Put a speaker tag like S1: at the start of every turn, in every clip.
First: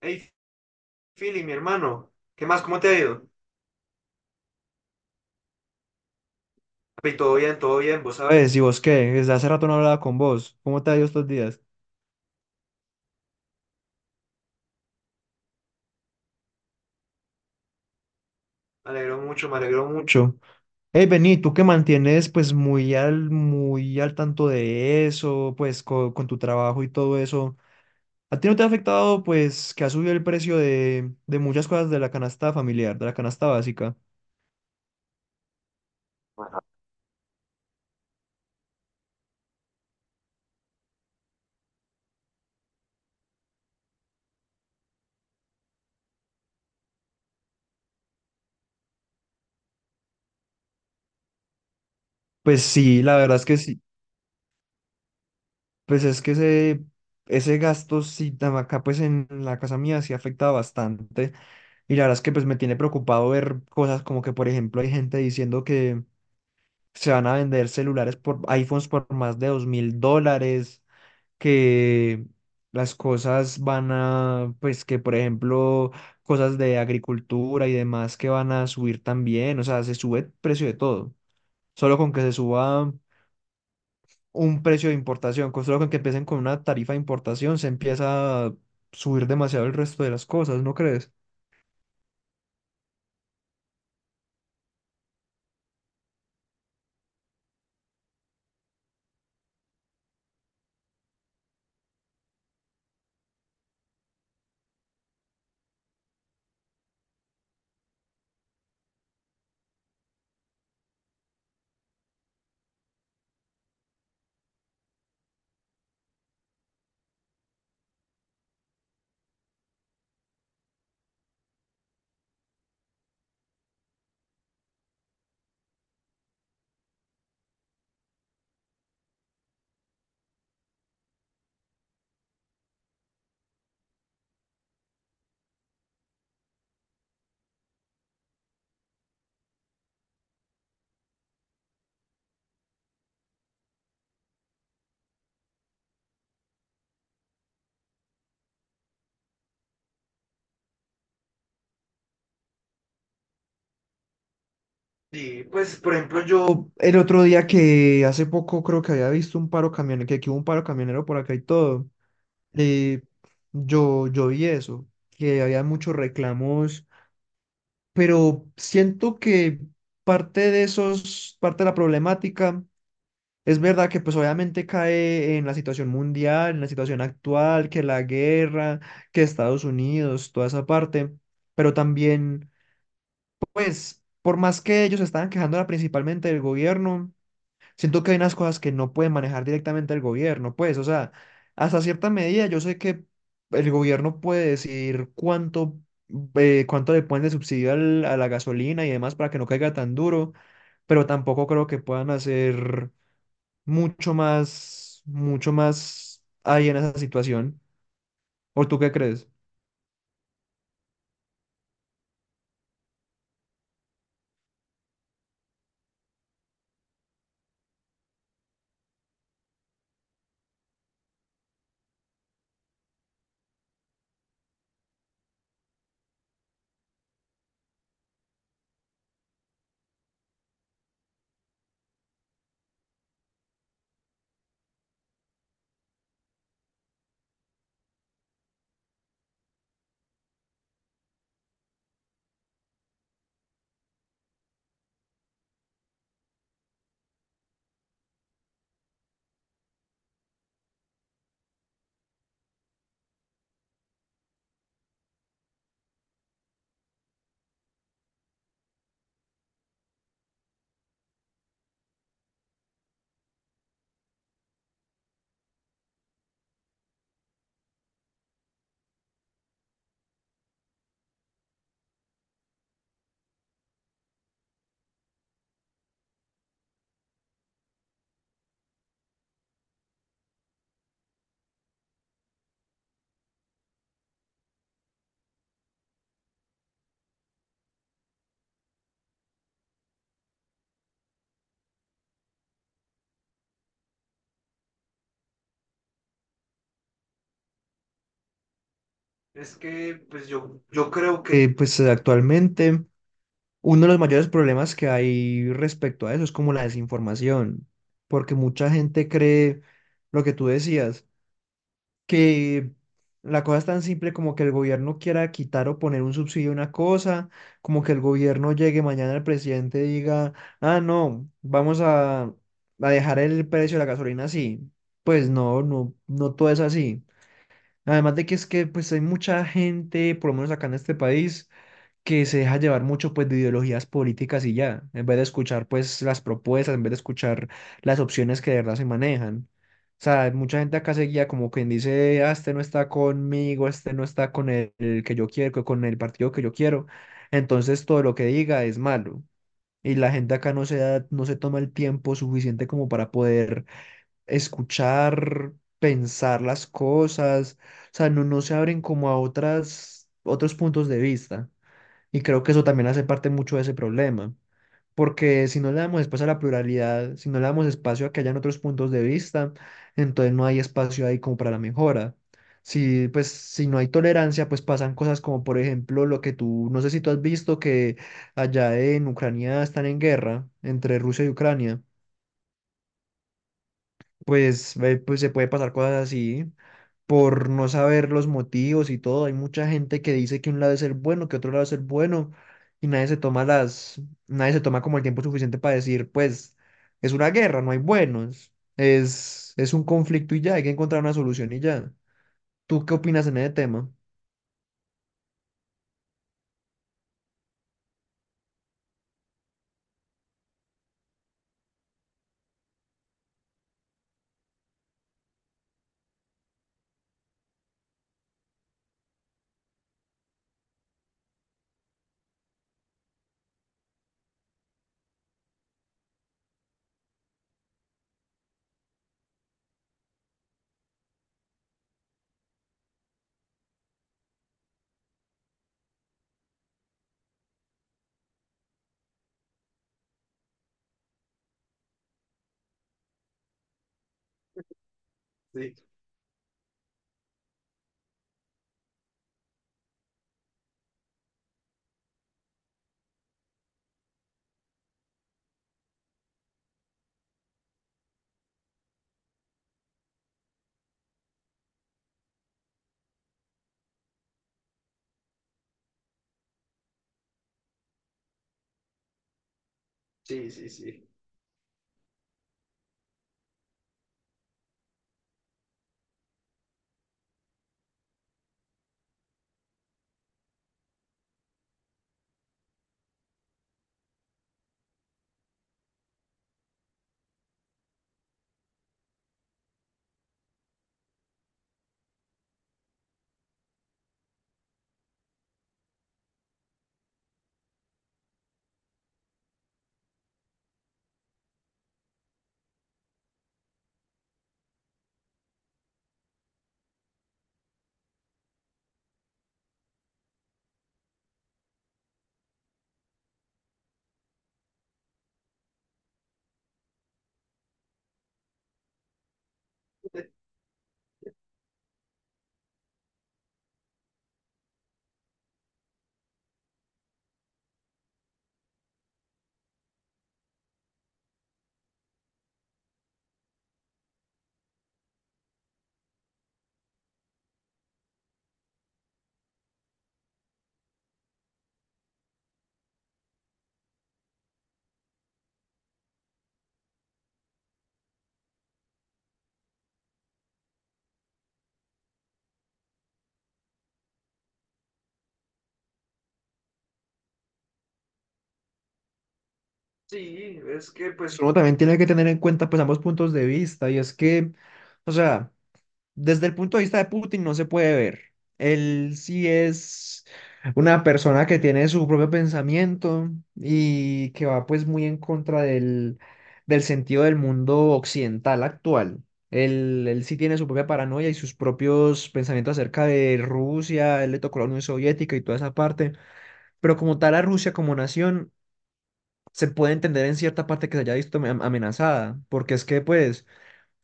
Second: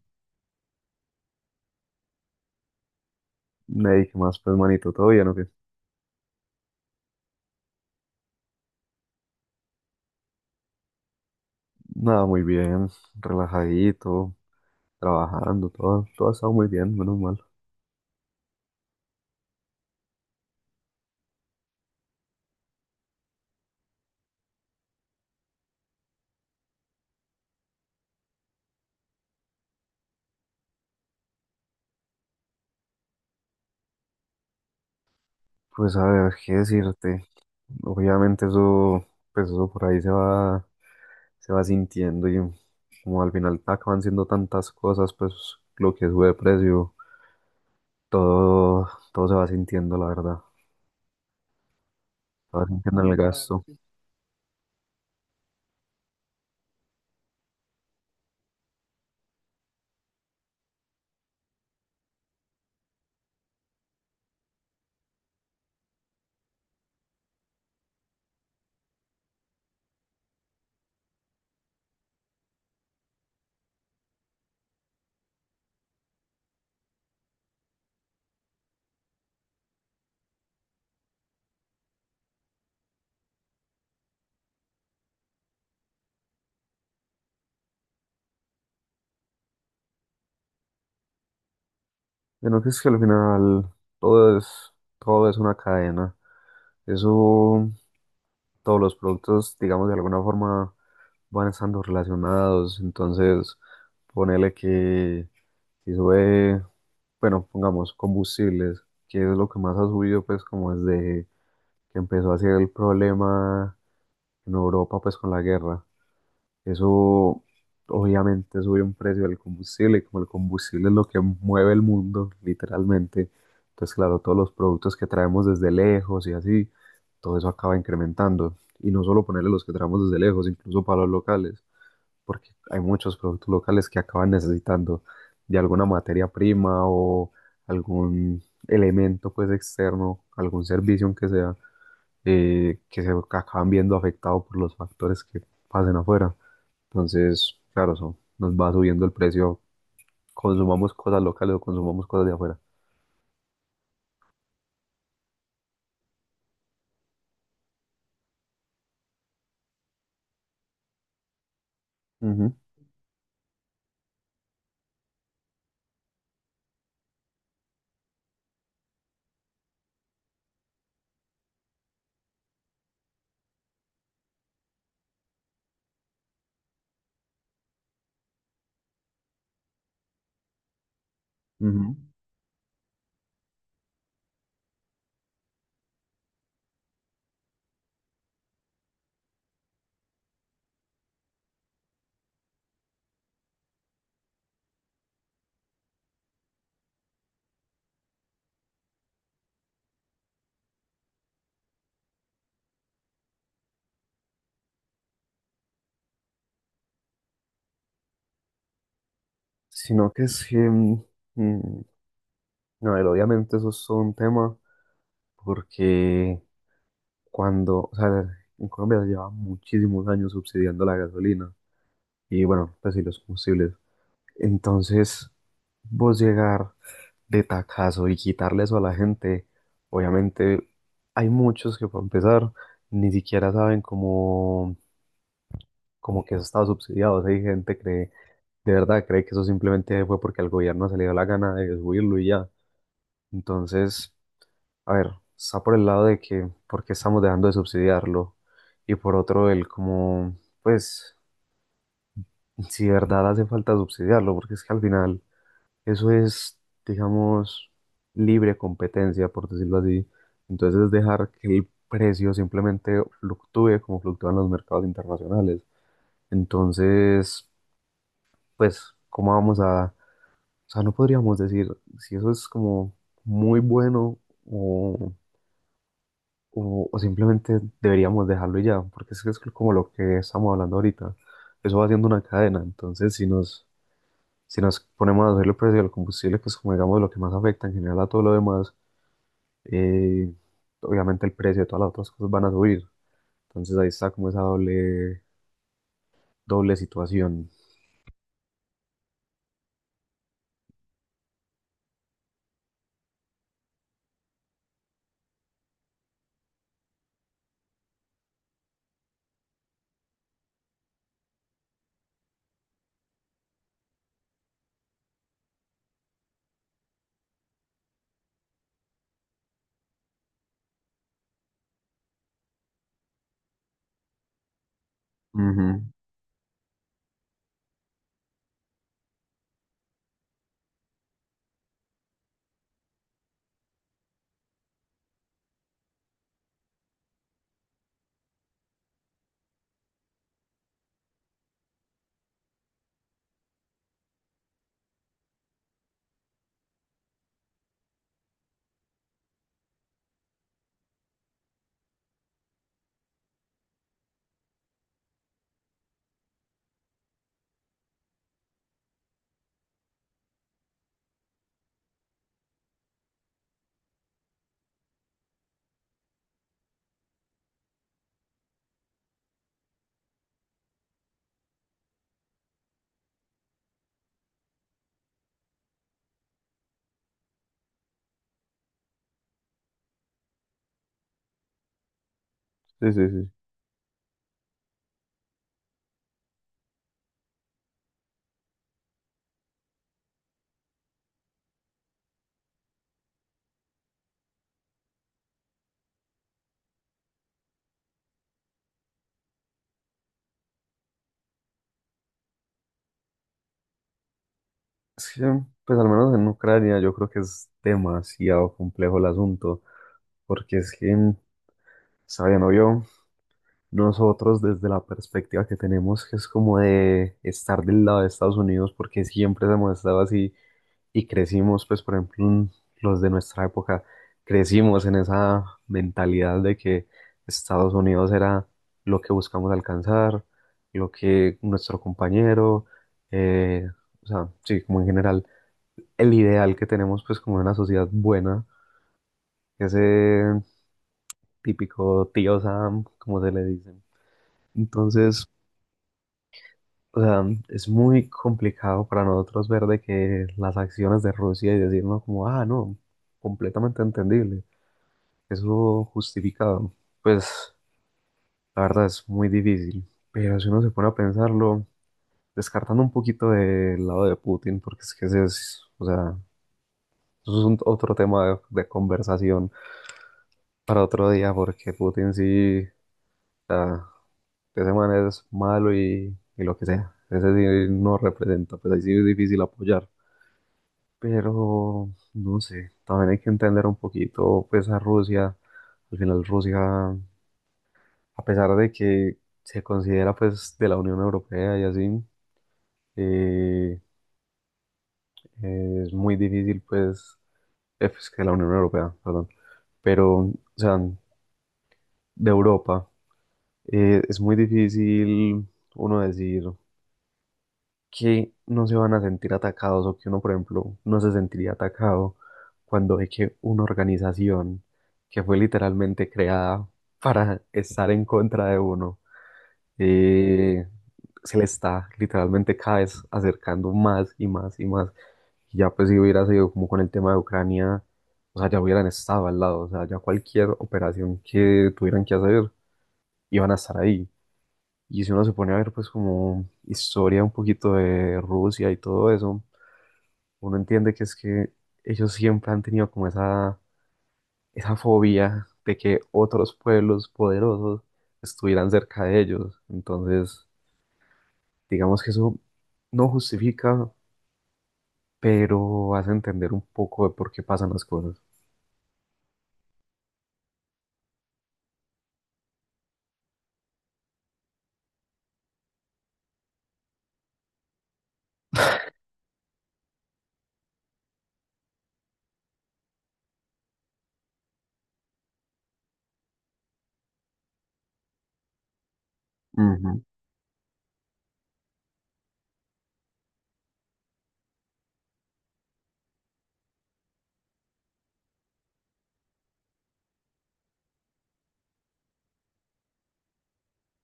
S1: Hey, Philly, mi hermano, ¿qué más? ¿Cómo te ha ido?
S2: Ney, ¿qué más, pues, manito? ¿Todo bien o qué?
S1: Papi, todo bien, vos sabés. ¿Y vos qué? Desde hace rato no hablaba con vos. ¿Cómo te ha ido estos días?
S2: Nada, muy bien, relajadito, trabajando, todo ha estado muy bien, menos mal.
S1: Me alegro mucho, me alegro mucho. Hey, Bení, tú que mantienes pues muy al tanto de eso, pues con tu trabajo y todo eso, ¿a ti no te ha afectado pues que ha subido el precio de muchas cosas de la canasta familiar, de la canasta básica?
S2: Pues, a ver, ¿qué decirte? Obviamente eso, pues eso por ahí se va sintiendo y como al final te acaban siendo tantas cosas, pues lo que sube de precio, todo, todo se va sintiendo, la verdad, se
S1: Pues
S2: va sintiendo
S1: sí,
S2: en el
S1: la verdad es que
S2: gasto.
S1: sí. Pues es que ese gasto, sí, acá pues en la casa mía sí afecta bastante. Y la verdad es que pues me tiene preocupado ver cosas como que, por ejemplo, hay gente diciendo que se van a vender celulares por iPhones por más de $2.000, que las cosas van a, pues que, por ejemplo, cosas de agricultura y demás que van a subir también. O sea, se sube el precio de todo. Solo con que se suba un precio de importación. Con solo con que empiecen con una tarifa de importación, se empieza a subir demasiado el resto de las cosas, ¿no crees?
S2: Bueno, que es que al final todo es, todo es una cadena, eso. Todos los productos, digamos, de alguna forma van estando relacionados. Entonces, ponele que si sube, bueno, pongamos combustibles, que es lo que más ha subido, pues, como desde que empezó a ser el problema en Europa, pues, con la guerra. Eso obviamente sube un precio del combustible y como el combustible es lo que mueve el mundo, literalmente. Entonces, claro, todos los productos que traemos desde lejos y así, todo eso acaba incrementando. Y no solo ponerle los que traemos desde lejos, incluso para los locales, porque hay muchos productos locales que acaban necesitando de alguna materia prima o algún elemento pues externo, algún servicio aunque sea, que se acaban viendo afectado por los factores que pasen afuera. Entonces, claro, eso nos va subiendo el precio, consumamos cosas locales o consumamos cosas de afuera.
S1: Sí, pues por ejemplo el otro día que hace poco creo que había visto un paro camionero, que aquí hubo un paro camionero por acá y todo,
S2: Ujú,
S1: eh, yo vi eso, que había muchos reclamos, pero siento que parte de la problemática. Es verdad que pues obviamente cae en la situación mundial, en la situación actual, que la guerra, que Estados Unidos, toda esa parte, pero
S2: ujú.
S1: también pues por más que ellos estaban quejándola principalmente del gobierno, siento que hay unas cosas que no pueden manejar directamente el gobierno, pues o sea, hasta cierta medida yo sé que el gobierno puede decir cuánto, cuánto le ponen de subsidio a la gasolina y demás para que no caiga tan duro, pero tampoco creo que puedan hacer mucho más ahí en esa situación. ¿O tú qué crees?
S2: Sino que es que, mm, no, pero obviamente eso es todo un tema, porque cuando, o sea, en Colombia se lleva muchísimos años subsidiando la gasolina y bueno, pues sí, los combustibles. Entonces, vos llegar de tacazo y quitarle eso a la gente, obviamente hay muchos que para empezar ni siquiera saben cómo como que eso estaba subsidiado. O sea, hay gente que cree, de verdad cree que eso simplemente fue porque al gobierno se le dio la gana de subirlo y ya. Entonces, a ver, está por el lado de que por qué estamos dejando de subsidiarlo y por otro el como, pues, si de verdad hace falta subsidiarlo, porque es que al final eso es, digamos, libre competencia, por decirlo así. Entonces es dejar que el precio simplemente fluctúe como fluctúan los mercados internacionales. Entonces, pues, ¿cómo vamos a...? O sea, no podríamos decir si eso es como muy bueno o, o simplemente deberíamos dejarlo y ya, porque es que es como lo que estamos hablando ahorita. Eso va haciendo una cadena, entonces si nos ponemos a hacer el precio del combustible, que es como digamos lo que más afecta en general a todo lo demás, eh, obviamente el precio de todas las otras cosas van a subir. Entonces ahí está como esa doble, doble situación.
S1: Es que, yo creo que... actualmente uno de los mayores problemas que hay respecto a eso es como la desinformación, porque mucha gente cree lo que tú decías, que la cosa es tan simple como que el gobierno quiera quitar o poner un subsidio a una cosa, como que el gobierno llegue mañana al presidente y diga, ah, no, vamos a dejar el precio de la gasolina así. Pues no,
S2: Ujú.
S1: no, no todo es así. Además de que es que pues hay mucha gente, por lo menos acá en este país, que se deja llevar mucho pues de ideologías políticas y ya, en vez de escuchar pues las propuestas, en vez de escuchar las opciones que de verdad se manejan. O sea, mucha gente acá se guía como quien dice, ah, este no está conmigo, este no está con el que yo quiero, con el partido que yo quiero. Entonces todo lo que diga es malo. Y la gente acá no se toma el tiempo suficiente como para poder escuchar, pensar las cosas. O sea, no se abren como a otros puntos de vista. Y creo que eso también hace parte mucho de ese problema, porque si no le damos espacio a la pluralidad, si no le damos espacio a que hayan otros puntos de vista, entonces no hay espacio ahí como para la mejora. Si, pues, si no hay tolerancia, pues pasan cosas como, por ejemplo, lo que tú, no sé si tú has visto que allá en Ucrania están en guerra entre Rusia y Ucrania.
S2: Sí, sí, sí.
S1: Pues, pues se puede pasar cosas así por no saber los motivos y todo. Hay mucha gente que dice que un lado es el bueno, que otro lado es el bueno, y nadie se toma como el tiempo suficiente para decir, pues, es una guerra, no hay buenos, es un conflicto y ya, hay que encontrar una solución y ya. ¿Tú qué opinas en ese tema?
S2: Es que, pues al menos en Ucrania yo creo que es demasiado complejo el asunto, porque es que, sabiendo yo, nosotros desde la perspectiva que tenemos, que es como de estar del lado de Estados Unidos, porque siempre hemos estado así y crecimos, pues por ejemplo, en los de nuestra época, crecimos en esa mentalidad de que Estados Unidos era lo que buscamos alcanzar, lo que nuestro compañero, eh, o sea, sí, como en general el ideal que tenemos pues como de una sociedad buena, ese típico Tío Sam, como se le dice. Entonces,
S1: Sí,
S2: o sea, es muy complicado para nosotros ver de que las acciones de Rusia y decirnos como, ah, no, completamente entendible, eso justificado, pues la verdad es muy difícil. Pero si uno se pone a pensarlo, descartando un poquito del lado de Putin, porque es que ese es, o sea, eso es otro tema de conversación
S1: sí, sí,
S2: para
S1: sí.
S2: otro día, porque Putin sí, o sea, ese man es malo y lo que sea. Ese sí no representa, pues ahí sí es difícil apoyar. Pero, no sé, también hay que entender un poquito, pues, a Rusia. Al final Rusia, a pesar de que se considera, pues, de la Unión Europea y así, eh, es muy difícil, pues, pues, que la Unión Europea, perdón. Pero, o sea, de Europa. Es muy difícil uno decir que no se van a sentir atacados o que uno, por ejemplo, no se sentiría atacado cuando ve que una organización que fue literalmente creada para estar en contra de uno, eh, se le está literalmente cada vez acercando más y más y más. Y ya pues si hubiera sido como con el tema de Ucrania, o sea, ya hubieran estado al lado, o sea, ya cualquier operación que tuvieran que hacer, iban a estar ahí. Y si uno se pone a ver pues como historia un poquito de Rusia y todo eso, uno entiende que es que ellos siempre han tenido como esa fobia de que otros pueblos poderosos estuvieran cerca de ellos. Entonces, digamos que eso no justifica, pero hace entender un poco de por qué pasan las cosas.
S1: Sí, es que pues uno también tiene que tener en cuenta pues ambos puntos de vista y es que, o sea, desde el punto de vista de Putin no se puede ver. Él sí es una persona que tiene su propio pensamiento y que va pues muy en contra del sentido del mundo occidental actual.
S2: Ujú,
S1: Él sí tiene su propia paranoia y sus propios pensamientos acerca de Rusia, él le tocó la Unión Soviética y toda esa parte, pero como tal a Rusia como nación se puede entender en cierta parte que se haya visto amenazada, porque es que pues...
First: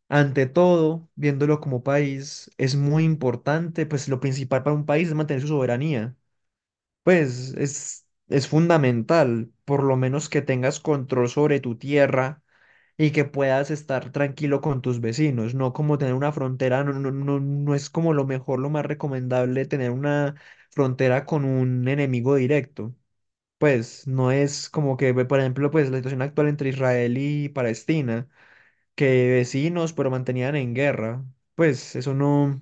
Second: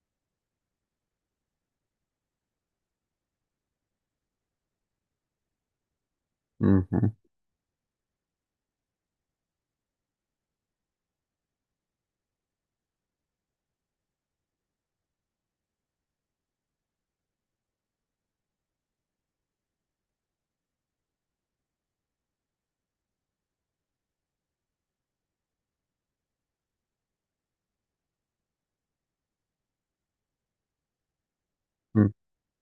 S1: Ante todo, viéndolo como país, es muy importante, pues lo principal para un país es mantener su soberanía.
S2: ujú,
S1: Pues es fundamental, por lo menos que tengas control sobre tu tierra y que puedas estar tranquilo con tus vecinos, no como tener una frontera, no, no, no, no es como lo mejor, lo más recomendable tener una frontera con un enemigo directo. Pues no es como que, ve, por ejemplo, pues la situación actual entre Israel y Palestina que vecinos, pero mantenían en guerra. Pues
S2: ujú.
S1: eso no,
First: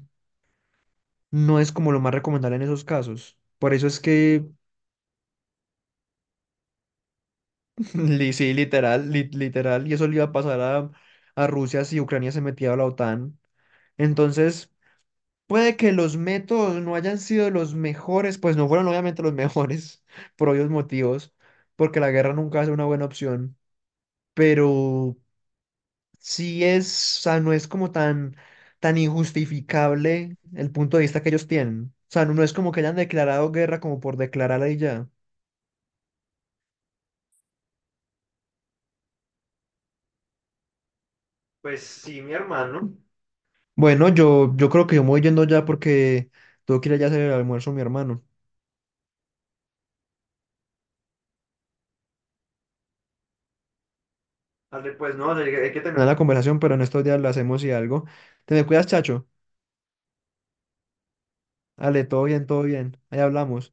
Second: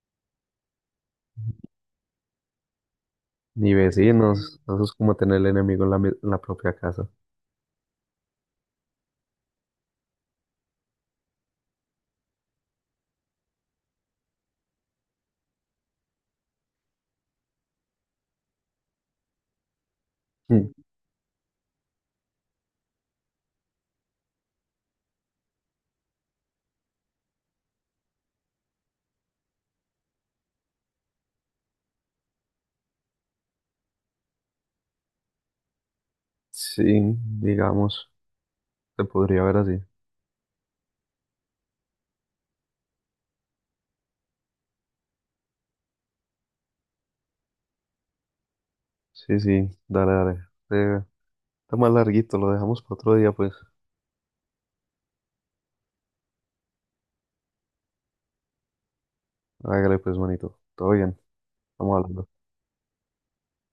S1: no es como lo más recomendable en esos casos.
S2: Ni
S1: Por eso es que,
S2: vecinos, eso es como tener el enemigo en la propia casa.
S1: sí, literal, literal, y eso le iba a pasar a Rusia si Ucrania se metía a la OTAN. Entonces, puede que los métodos no hayan sido los mejores, pues no fueron obviamente los mejores, por obvios
S2: Mm,
S1: motivos, porque la guerra nunca es una buena opción, pero sí es, o sea, no es como tan injustificable el punto de vista que ellos tienen. O sea, no, no es como que hayan declarado guerra como por declararla y ya.
S2: sí, digamos, se podría ver así.
S1: Pues sí, mi hermano. Bueno, yo creo que yo me voy yendo ya porque tengo que ir allá a hacer el almuerzo, mi hermano.
S2: Sí, sí, dale, dale. Eh, Está más larguito, lo dejamos para otro día, pues.
S1: Dale, pues no, hay que terminar la conversación, pero en estos días lo hacemos y algo. Te me cuidas, chacho.
S2: Hágale, pues, manito. Todo bien, estamos
S1: Ale, todo
S2: hablando.
S1: bien, todo bien. Ahí hablamos.